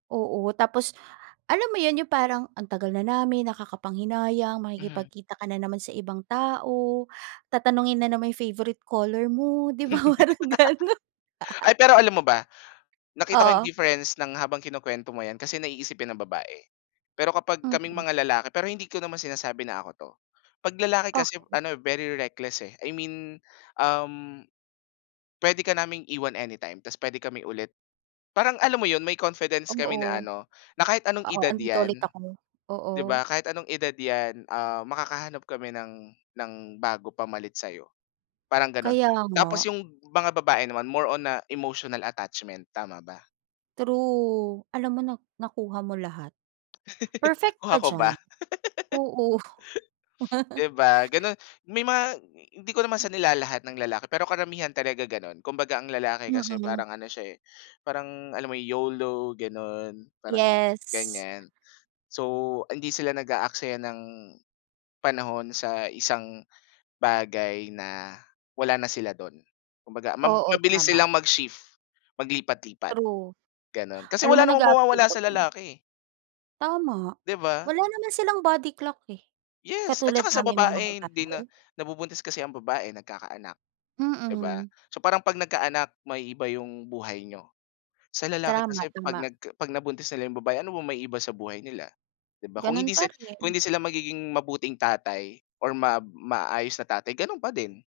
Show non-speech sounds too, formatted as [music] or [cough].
Oo, tapos alam mo yun, yung parang ang tagal na namin nakakapanghinayang, Mhm. makikipagkita ka na naman sa ibang tao, tatanungin na naman yung favorite color mo ‘di ba parang ganun. [laughs] Ay pero alam mo ba, nakita ko yung Oo. difference ng habang kinukwento mo ‘yan kasi naiisipin ng babae. Pero kapag kaming Mhm. mga lalaki, pero hindi ko naman sinasabi na ako ‘to. ‘Pag lalaki kasi Okey. ano eh, very reckless eh. I mean, um, pwede ka naming iwan anytime tas pwede kami ulit parang alam mo yun, may confidence kami Oo. na ano, na kahit anong Oo, edad nandito ‘yan, ulit ako. ‘di Oo. ba kahit anong edad ‘yan, ah, makakahanap kami ng ng bago pamalit sa’yo. Parang gano’n, Kaya nga. tapos yung mga babae naman more on, ah, emotional attachment, tama ba? True, alam mo na nakuha mo lahat. [laughs] Perfect Kuha ka ko diyan. ba? Oo. [laughs] [laughs] ‘Di ba, ganun, may mga hindi ko naman M sa nilalahat ng lalaki pero karamihan talaga gano’n. Kumbaga ang lalaki kasi Mm. parang ano siya eh, parang alam mo YOLO gano’n, parang Yes. ganiyan. So, hindi sila nag-aaksaya ng panahon sa isang bagay na wala na sila do’n. Kumbaga mab Oo, mabilis tama. silang mag-shift, maglipat-lipat, True. gano’n kasi Alam mo wala namang nag-a-agree mawawala ako sa diyan. lalaki eh. Tama, ‘Di ba. wala naman silang body clock eh, Yes, at katulad tsaka sa naming mga babae hindi babae. na nabubuntis kasi ang babae, nagkakaanak ‘di ba. Mm. So parang ‘pag nagkaanak maiiba yung buhay niyo. Sa lalaki Tama, kasi ‘pag tama. nagka ‘pag nabuntis nila yung babae ano ba maiiba sa buhay nila, ‘di ba kung Ganun hindi pa sil kung rin. hindi sila magiging mabuting tatay or mab maayos na tatay, ganun pa din.